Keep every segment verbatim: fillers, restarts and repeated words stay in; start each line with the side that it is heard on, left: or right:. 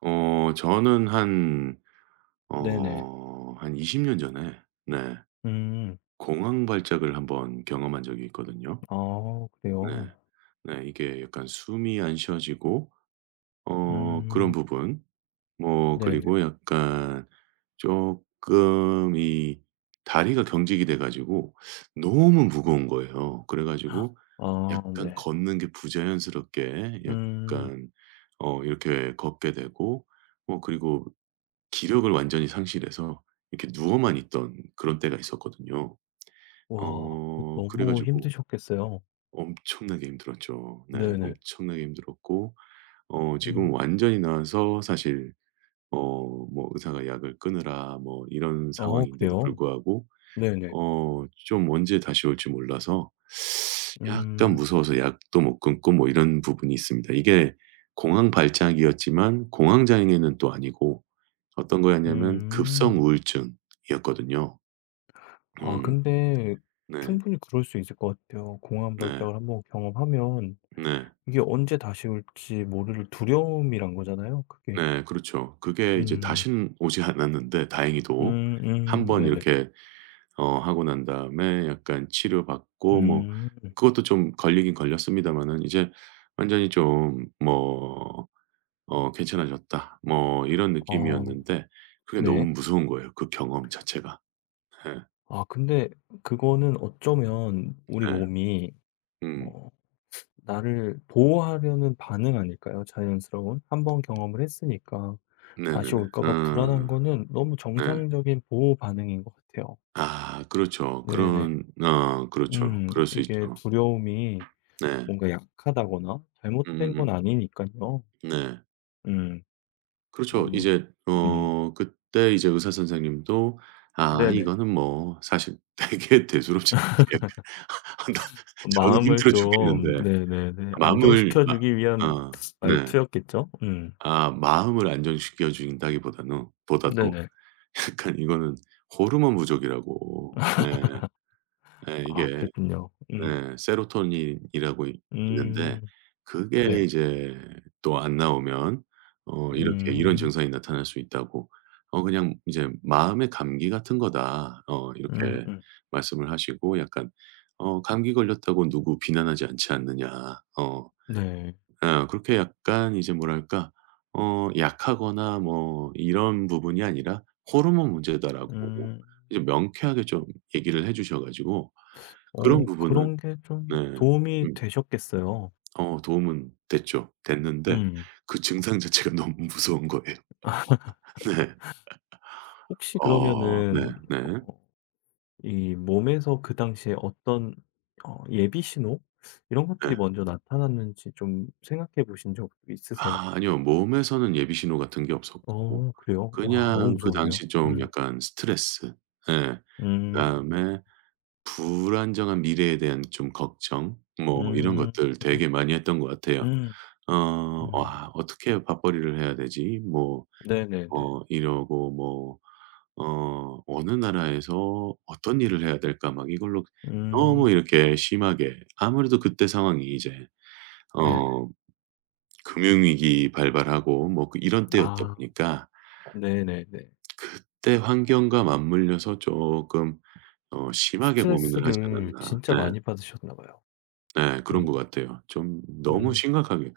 right: 어 저는 한
left: 네네.
right: 어 한 이십 년 전에, 네,
left: 음.
right: 공황 발작을 한번 경험한 적이 있거든요.
left: 아 그래요?
right: 네. 네, 이게 약간 숨이 안 쉬어지고 어 그런
left: 음.
right: 부분. 뭐
left: 네네.
right: 그리고 약간 조금 이 다리가 경직이 돼 가지고 너무 무거운 거예요. 그래 가지고
left: 아
right: 약간
left: 네.
right: 걷는 게 부자연스럽게,
left: 음.
right: 약간 어 이렇게 걷게 되고, 뭐 그리고 기력을 완전히 상실해서 이렇게 누워만 있던 그런 때가 있었거든요.
left: 와 그
right: 어 그래
left: 너무
right: 가지고
left: 힘드셨겠어요.
right: 엄청나게 힘들었죠. 네.
left: 네네.
right: 엄청나게 힘들었고, 어 지금
left: 음.
right: 완전히 나아서 사실, 어 뭐 의사가 약을 끊으라 뭐 이런
left: 아
right: 상황인데도
left: 그래요?
right: 불구하고
left: 네네.
right: 어 좀 언제 다시 올지 몰라서 약간
left: 음.
right: 무서워서 약도 못 끊고 뭐 이런 부분이 있습니다. 이게 공황 발작이었지만 공황 장애는 또 아니고, 어떤 거였냐면 급성
left: 음.
right: 우울증이었거든요.
left: 아
right: 음.
left: 근데
right: 네.
left: 충분히 그럴 수 있을 것 같아요. 공황
right: 네.
left: 발작을 한번 경험하면
right: 네.
left: 이게 언제 다시 올지 모를 두려움이란 거잖아요, 그게.
right: 네, 그렇죠. 그게 이제
left: 음.
right: 다시는 오지 않았는데, 다행히도. 한
left: 음음.
right: 번
left: 네네네.
right: 이렇게 어 하고 난 다음에 약간 치료받고, 뭐
left: 음.
right: 그것도 좀 걸리긴 걸렸습니다만은, 이제 완전히 좀뭐 어 '괜찮아졌다.' 뭐 이런
left: 아
right: 느낌이었는데, 그게 너무
left: 네.
right: 무서운 거예요, 그 경험 자체가. 예.
left: 아 근데 그거는 어쩌면 우리
right: 예.
left: 몸이
right: 음.
left: 어 나를 보호하려는 반응 아닐까요? 자연스러운. 한 번 경험을 했으니까 다시
right: 네네네.
left: 올까
right: 어.
left: 봐 불안한 거는 너무
right: 네.
left: 정상적인 보호 반응인 것 같아요.
right: 아, 그렇죠.
left: 네네.
right: 그런 어 그렇죠.
left: 음,
right: 그럴 수
left: 이게
right: 있죠.
left: 두려움이
right: 네.
left: 뭔가 약하다거나 잘못된 건
right: 음음음.
left: 아니니까요.
right: 네,
left: 음.
right: 그렇죠.
left: 너무.
right: 이제
left: 음.
right: 어 그때 이제 의사 선생님도, "아,
left: 네네.
right: 이거는 뭐 사실 되게 대수롭지 않게." 아, 나, 저는
left: 마음을
right: 힘들어
left: 좀,
right: 죽겠는데
left: 네네네,
right: 마음을
left: 안정시켜
right: 막.
left: 주기 위한
right: 어 네.
left: 말투였겠죠? 음.
right: 아, 마음을 안정시켜 준다기보다는 보다도,
left: 네네.
right: 약간 이거는 호르몬 부족이라고. 네. 예,
left: 아
right: 이게,
left: 그랬군요. 음.
right: 네, 세로토닌이라고 이 있는데
left: 음.
right: 그게
left: 네.
right: 이제 또 안 나오면 어 이렇게 이런
left: 음.
right: 증상이 나타날 수 있다고. 어 그냥 이제 "마음의 감기 같은 거다." 어 이렇게
left: 음음.
right: 말씀을 하시고, 약간 어 "감기 걸렸다고 누구 비난하지 않지 않느냐." 어.
left: 네.
right: 아, 그렇게 약간 이제 뭐랄까 어 약하거나 뭐 이런 부분이 아니라 "호르몬 문제다."라고
left: 음.
right: 이제 명쾌하게 좀 얘기를 해 주셔 가지고. 그런
left: 어
right: 부분은,
left: 그런 게
right: 네,
left: 좀 도움이
right: 음,
left: 되셨겠어요.
right: 어 도움은 됐죠. 됐는데
left: 음.
right: 그 증상 자체가 너무 무서운 거예요. 네.
left: 혹시
right: 어. 네.
left: 그러면은
right: 네.
left: 어 이 몸에서 그 당시에 어떤 어 예비 신호 이런
right: 네.
left: 것들이 먼저 나타났는지 좀 생각해 보신 적 있으세요?
right: 아, 아니요, 몸에서는 예비 신호 같은 게 없었고
left: 어 그래요? 와 너무
right: 그냥 그
left: 무서운데요.
right: 당시 좀
left: 음.
right: 약간 스트레스, 네,
left: 음.
right: 그다음에 불안정한 미래에 대한 좀 걱정, 뭐, 음, 이런
left: 음.
right: 것들 되게 많이 했던 것 같아요.
left: 음.
right: 어
left: 음.
right: '와, 어떻게 밥벌이를 해야 되지?' 뭐
left: 네네네.
right: 어 이러고, 뭐 어 '어느 나라에서 어떤 일을 해야 될까?' 막 이걸로
left: 음.
right: 너무 이렇게 심하게, 아무래도 그때 상황이 이제
left: 네네.
right: 어 금융위기 발발하고 뭐그 이런 때였다
left: 아.
right: 보니까,
left: 네네네.
right: 그때 환경과 맞물려서 조금 어 심하게 고민을 하지
left: 스트레스를
right: 않았나.
left: 진짜
right: 네.
left: 많이 받으셨나 봐요.
right: 네, 그런 것
left: 음.
right: 같아요. 좀 너무
left: 음.
right: 심각하게,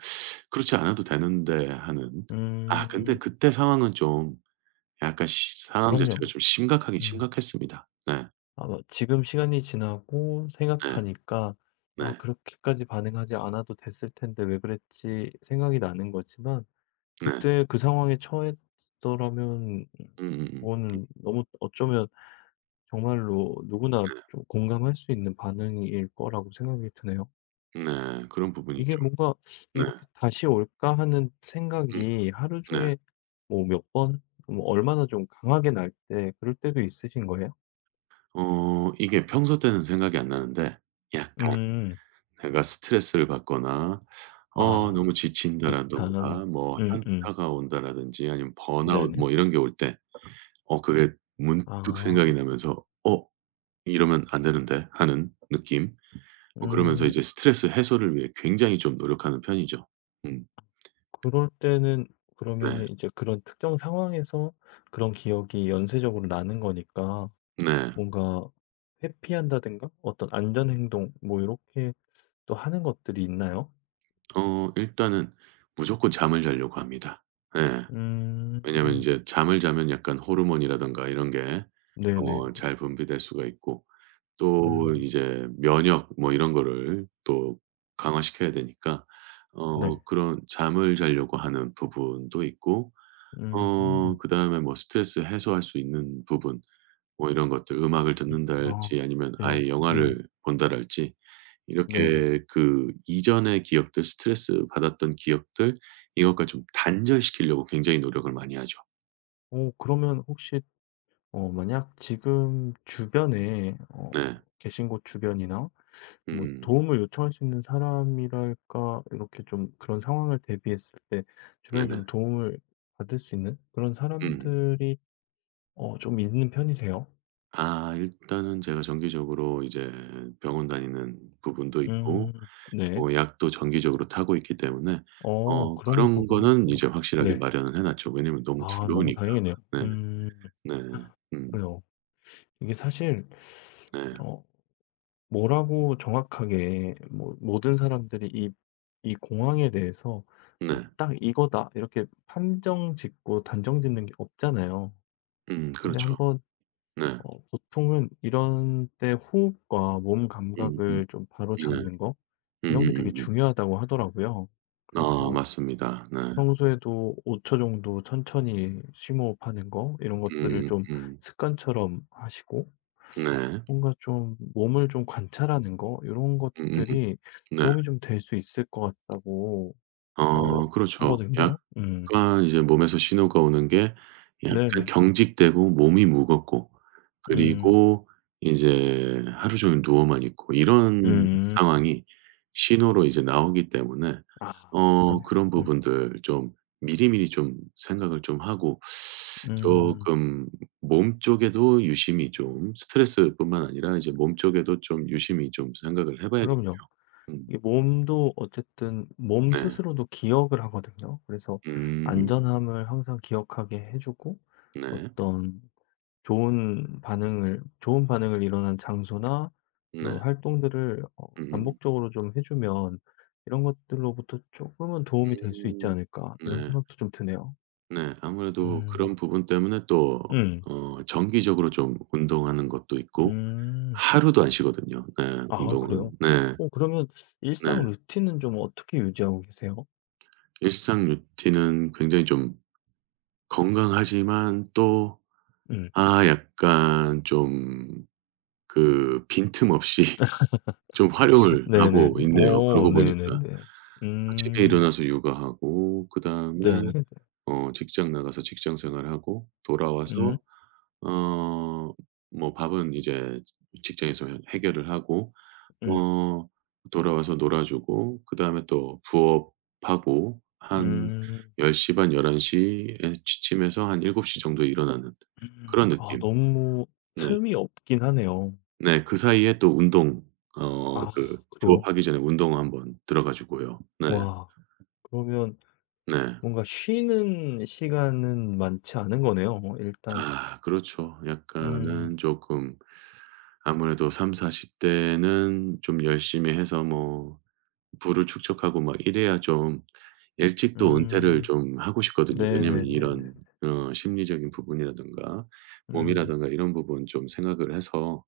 right: '그렇지 않아도 되는데.' 하는. 아, 근데
left: 음.
right: 그때 상황은 좀, 약간 시 상황
left: 그럼요.
right: 자체가 좀 심각하긴
left: 음.
right: 심각했습니다. 네.
left: 아마 지금 시간이 지나고
right: 네.
left: 생각하니까 '아
right: 네.
left: 그렇게까지 반응하지 않아도 됐을 텐데 왜 그랬지.' 생각이 나는 거지만
right: 네.
left: 그때 그 상황에 처했더라면, 음,
right: 음음음.
left: 그거는 너무 어쩌면 정말로 누구나 좀 공감할 수 있는 반응일 거라고 생각이 드네요.
right: 네. 네, 그런 부분이
left: 이게
right: 좀.
left: 뭔가
right: 네.
left: '이렇게 다시 올까?' 하는
right: 음.
left: 생각이 하루
right: 네.
left: 중에 뭐 몇 번, 뭐 얼마나 좀 강하게 날 때, 그럴 때도 있으신 거예요?
right: 어 이게 평소 때는 생각이 안 나는데 약간
left: 음.
right: 내가 스트레스를 받거나 어 너무
left: 아. 비슷한.
right: 지친다라든가 뭐
left: 음음.
right: 현타가 온다라든지 아니면 번아웃
left: 네네.
right: 뭐 이런 게 올 때, 어 그게 문득
left: 아.
right: 생각이 나면서 '어, 이러면 안 되는데.' 하는 느낌. 뭐 그러면서
left: 음.
right: 이제 스트레스 해소를 위해 굉장히 좀 노력하는 편이죠. 음.
left: 그럴 때는,
right: 네.
left: 그러면은 이제 그런 특정 상황에서 그런 기억이 연쇄적으로 나는 거니까,
right: 네.
left: 뭔가 회피한다든가 어떤 안전 행동 뭐 이렇게 또 하는 것들이 있나요?
right: 어 일단은 무조건 잠을 자려고 합니다. 예. 왜냐면
left: 음.
right: 인제 잠을 자면 약간 호르몬이라든가 이런 게
left: 네네.
right: 어 잘 분비될 수가 있고, 또
left: 음.
right: 이제 면역 뭐 이런 거를 또 강화시켜야 되니까
left: 네.
right: 어 그런 잠을 자려고 하는 부분도 있고, 어
left: 음.
right: 그다음에 뭐 스트레스 해소할 수 있는 부분, 뭐 이런 것들, 음악을
left: 음.
right: 듣는다랄지
left: 아
right: 아니면
left: 그래요.
right: 아예
left: 음.
right: 영화를 본다랄지,
left: 네네.
right: 이렇게 그 이전의 기억들, 스트레스 받았던 기억들, 이것까지 좀 단절시키려고 굉장히 노력을 많이 하죠.
left: 오 그러면 혹시 어 만약 지금 주변에, 어
right: 네.
left: 계신 곳 주변이나 뭐
right: 음.
left: 도움을 요청할 수 있는 사람이랄까, 이렇게 좀 그런 상황을 대비했을 때 주변에
right: 네네.
left: 좀 도움을 받을 수 있는 그런
right: 음.
left: 사람들이 어 좀 있는 편이세요?
right: 아, 일단은 제가 정기적으로 이제 병원 다니는 부분도 있고,
left: 음. 네.
right: 뭐 약도 정기적으로 타고 있기 때문에
left: 어
right: 어
left: 그런
right: 그런
left: 부분은
right: 거는
left: 또.
right: 이제 확실하게
left: 네.
right: 마련을 해 놨죠. 왜냐면 너무
left: 아 너무
right: 두려우니까.
left: 다행이네요.
right: 네.
left: 음.
right: 네. 음.
left: 그래요. 이게 사실
right: 네.
left: 어 뭐라고 정확하게 뭐 모든 사람들이 이 이 공항에 대해서
right: 네.
left: '딱 이거다.' 이렇게 판정 짓고 단정 짓는 게 없잖아요.
right: 음,
left: 근데
right: 그렇죠.
left: 한번
right: 네.
left: 어 보통은 이런 때 호흡과 몸
right: 음음.
left: 감각을 좀
right: 네.
left: 바로잡는 거 이런 게 되게
right: 음음음음.
left: 중요하다고 하더라고요.
right: 아,
left: 그래서
right: 맞습니다. 네.
left: 평소에도 오 초 정도 천천히 심호흡하는 거 이런 것들을
right: 음.
left: 좀
right: 음.
left: 습관처럼 하시고,
right: 네. 음음음.
left: 뭔가 좀 몸을 좀 관찰하는 거 이런 것들이
right: 네.
left: 도움이 좀 될 수 있을 것 같다고 어
right: 어 그렇죠. 야,
left: 하거든요. 음.
right: 약간 이제 몸에서 신호가 오는 게, 약간
left: 네네.
right: 경직되고 몸이 무겁고,
left: 음.
right: 그리고 이제 하루 종일 누워만 있고, 이런
left: 음.
right: 상황이 신호로 이제 나오기 때문에
left: 아
right: 어
left: 그러네요.
right: 그런
left: 음.
right: 부분들 좀 미리미리 좀 생각을 좀 하고,
left: 음.
right: 쪼끔 몸 쪽에도 유심히 좀, 스트레스뿐만 아니라 이제 몸 쪽에도 좀 유심히 좀 생각을 해 봐야겠네요.
left: 그럼요.
right: 음.
left: 이 몸도 어쨌든 몸
right: 네.
left: 스스로도 기억을 하거든요. 그래서
right: 음.
left: 안전함을 항상 기억하게 해 주고
right: 네.
left: 어떤 좋은 반응을 좋은 반응을 일어난 장소나
right: 네.
left: 그런 활동들을 어
right: 음음.
left: 반복적으로 좀 해 주면 '이런 것들로부터 조금은 도움이 될 수 있지
right: 음.
left: 않을까.' 이런
right: 네.
left: 생각도 좀 드네요.
right: 네, 아무래도
left: 음.
right: 그런 부분 때문에 또
left: 음.
right: 어 정기적으로 좀 운동하는 것도 있고,
left: 음.
right: 하루도 안 쉬거든요. 네.
left: 아
right: 운동은.
left: 그래요?
right: 네.
left: 어 그러면
right: 네.
left: 일상 루틴은 좀 어떻게 유지하고 계세요?
right: 일상 루틴은 굉장히 좀 건강하지만, 또,
left: 음.
right: 아 약간 좀 그 빈틈없이 좀 활용을 하고
left: 네네네.
right: 있네요,
left: 오
right: 그러고 보니까.
left: 네네네.
right: 아침에
left: 음.
right: 일어나서 육아하고, 그다음에
left: 네네네.
right: 어 직장 나가서 직장 생활하고
left: 음.
right: 돌아와서, 어 뭐, 밥은 이제 직장에서 해결을 하고,
left: 음.
right: 어 돌아와서 놀아 주고, 그다음에 또 부업하고, 한
left: 음.
right: 열 시 반, 열한 시에 취침해서 한일곱 시 정도에 일어나는
left: 음.
right: 그런
left: 아
right: 느낌.
left: 너무
right: 네.
left: 틈이 없긴 하네요.
right: 네. 그 사이에 또 운동, 어
left: 아
right: 그
left: 그래요?
right: 부업하기 전에 운동 한번 들어가 주고요. 네.
left: 와. 그러면
right: 네.
left: 뭔가 쉬는 시간은 많지 않은 거네요 일단.
right: 아, 그렇죠. 약간은
left: 음.
right: 조금, 아무래도 3사4 0 대는 좀 열심히 해서 뭐 부를 축적하고 막 이래야, 좀 일찍 또 은퇴를
left: 음.
right: 좀 하고 싶거든요. 왜냐면
left: 네네네네.
right: 이런 어 심리적인 부분이라든가
left: 음.
right: 몸이라든가 이런 부분 좀 생각을 해서.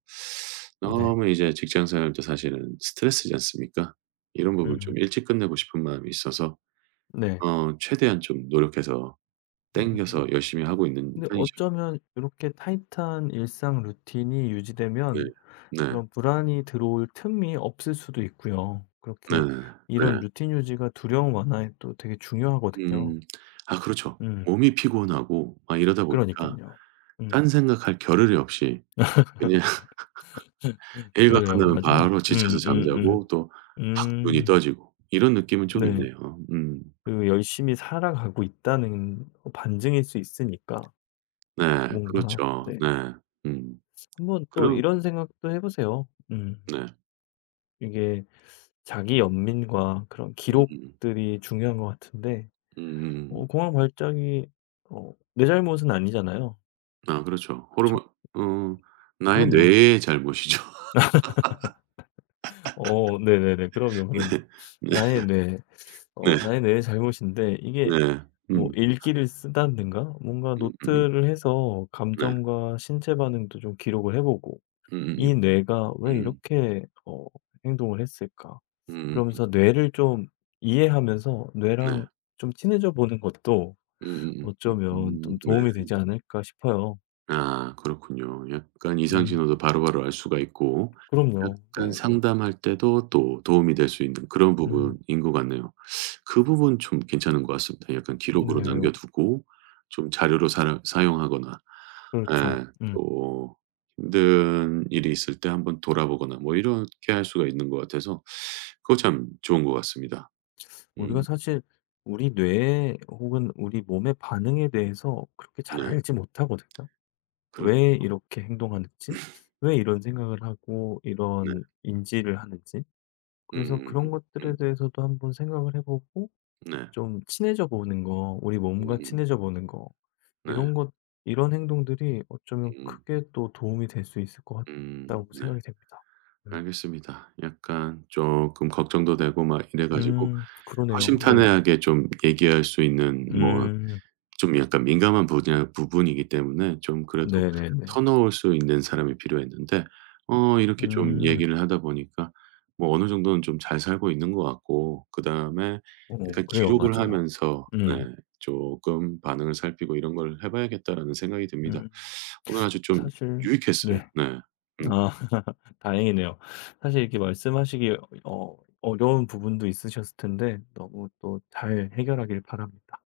left: 네.
right: 너무 이제 직장 생활도 사실은 스트레스지 않습니까? 이런 부분
left: 음.
right: 좀 일찍 끝내고 싶은 마음이 있어서
left: 네.
right: 어 최대한 좀 노력해서 땡겨
left: 음.
right: 서 열심히 하고 있는
left: 근데
right: 편이죠.
left: 어쩌면 이렇게 타이트한 일상 루틴이
right: 네.
left: 유지되면
right: 네.
left: 그런 불안이 들어올 틈이 없을 수도 있고요.
right: 네.
left: 그렇게 이런
right: 네.
left: 루틴 유지가 두려움 완화에 또 되게 중요하거든요.
right: 음. 아, 그렇죠.
left: 음.
right: 몸이 피곤하고 막 이러다
left: 그러니까
right: 보니까
left: 요
right: 딴
left: 음.
right: 생각할 겨를이 없이 그냥 일
left: 그
right: 가
left: 래요
right: 끝나면
left: 맞아요.
right: 바로 지쳐서
left: 음음음. 음.
right: 잠자고, 또
left: 음,
right: 확 눈이
left: 음,
right: 떠지고 이런 느낌은 좀
left: 네.
right: 있네요. 음.
left: 그 열심히 살아가고 있다는 어 반증일 수 있으니까
right: 네,
left: 뭔가,
right: 그렇죠.
left: 네,
right: 네. 음.
left: 한번 또
right: 그럼.
left: 이런 생각도 해 보세요. 음.
right: 네.
left: 이게 자기 연민과 그런
right: 음음.
left: 기록들이 중요한 것 같은데
right: 음음음.
left: 어 공항 발작이 어 내 잘못은 아니잖아요.
right: 아, 그렇죠. 호르몬.
left: 그쵸?
right: 어 나의
left: 그럼요.
right: 뇌에 잘 모시죠.
left: 어 네네네. 그럼요, 그럼요.
right: 네.
left: 나의 뇌,
right: 네.
left: 어 나의 뇌의 잘못인데
right: 네.
left: 이게
right: 네.
left: 뭐
right: 음.
left: 일기를 쓰다든가 뭔가
right: 음음음.
left: 노트를 해서
right: 네.
left: 감정과 신체 반응도 좀 기록을 해 보고
right: 음음음.
left: '이 뇌가 왜
right: 음.
left: 이렇게 어 행동을 했을까?'
right: 음음.
left: 그러면서 뇌를 좀 이해하면서
right: 네.
left: 뇌랑 좀 친해져 보는 것도
right: 음음음.
left: 어쩌면
right: 음.
left: 좀
right: 네.
left: 도움이 되지 않을까 싶어요.
right: 아, 그렇군요. 약간 이상
left: 음.
right: 신호도 바로바로 알 수가 있고,
left: 그럼요.
right: 약간
left: 네네.
right: 상담할 때도 또 도움이 될 수 있는 그런
left: 음.
right: 부분인 것 같네요. 그 부분 좀 괜찮은 것 같습니다. 약간 기록으로
left: 네.
right: 남겨 두고, 좀 자료로 사 사용하거나,
left: 그렇죠.
right: 예,
left: 음.
right: 또 힘든 일이 있을 때 한번 돌아보거나 뭐 이렇게 할 수가 있는 것 같아서, 그거 참 좋은 것 같습니다.
left: 우리가
right: 음.
left: 사실 우리 뇌 혹은 우리 몸의 반응에 대해서 그렇게 잘
right: 네,
left: 알지 못하거든요.
right: 그렇죠.
left: 왜 이렇게 행동하는지, 왜 이런 생각을 하고
right: 네.
left: 이런 인지를 하는지. 그래서
right: 음음음.
left: 그런 것들에
right: 음.
left: 대해서도 한번 생각을 해 보고
right: 음, 네.
left: 좀 친해져 보는 거, 우리 몸과
right: 음음.
left: 친해져 보는 거,
right: 네.
left: 이런 것, 이런 행동들이 어쩌면
right: 음.
left: 크게 또 도움이 될 수 있을 것
right: 음.
left: 같다고
right: 네.
left: 생각이 됩니다. 음.
right: 알겠습니다. 약간 조금 걱정도 되고 막 이래 가지고
left: 음 그러네요. 네.
right: 허심탄회하게 좀 얘기할 수 있는, 뭐
left: 음
right: 좀 약간 민감한 분야 부분이기 때문에, 좀 그래도
left: 네네네.
right: 터놓을 수 있는 사람이 필요했는데, 어 이렇게 좀
left: 음.
right: 얘기를 하다 보니까 뭐 어느 정도는 좀 잘 살고 있는 것 같고, 그다음에
left: 오
right: 약간
left: 그래요.
right: 기록을
left: 맞아요.
right: 하면서,
left: 음.
right: 네금 반응을 살피고 이런 걸 해 봐야겠다라는 생각이 듭니다.
left: 음.
right: 오늘 아주 좀
left: 사실
right: 유익했어요.
left: 네.
right: 네. 음.
left: 아 다행이네요. 사실 이렇게 말씀하시기 어 어려운 부분도 있으셨을 텐데 너무 또 잘 해결하길 바랍니다.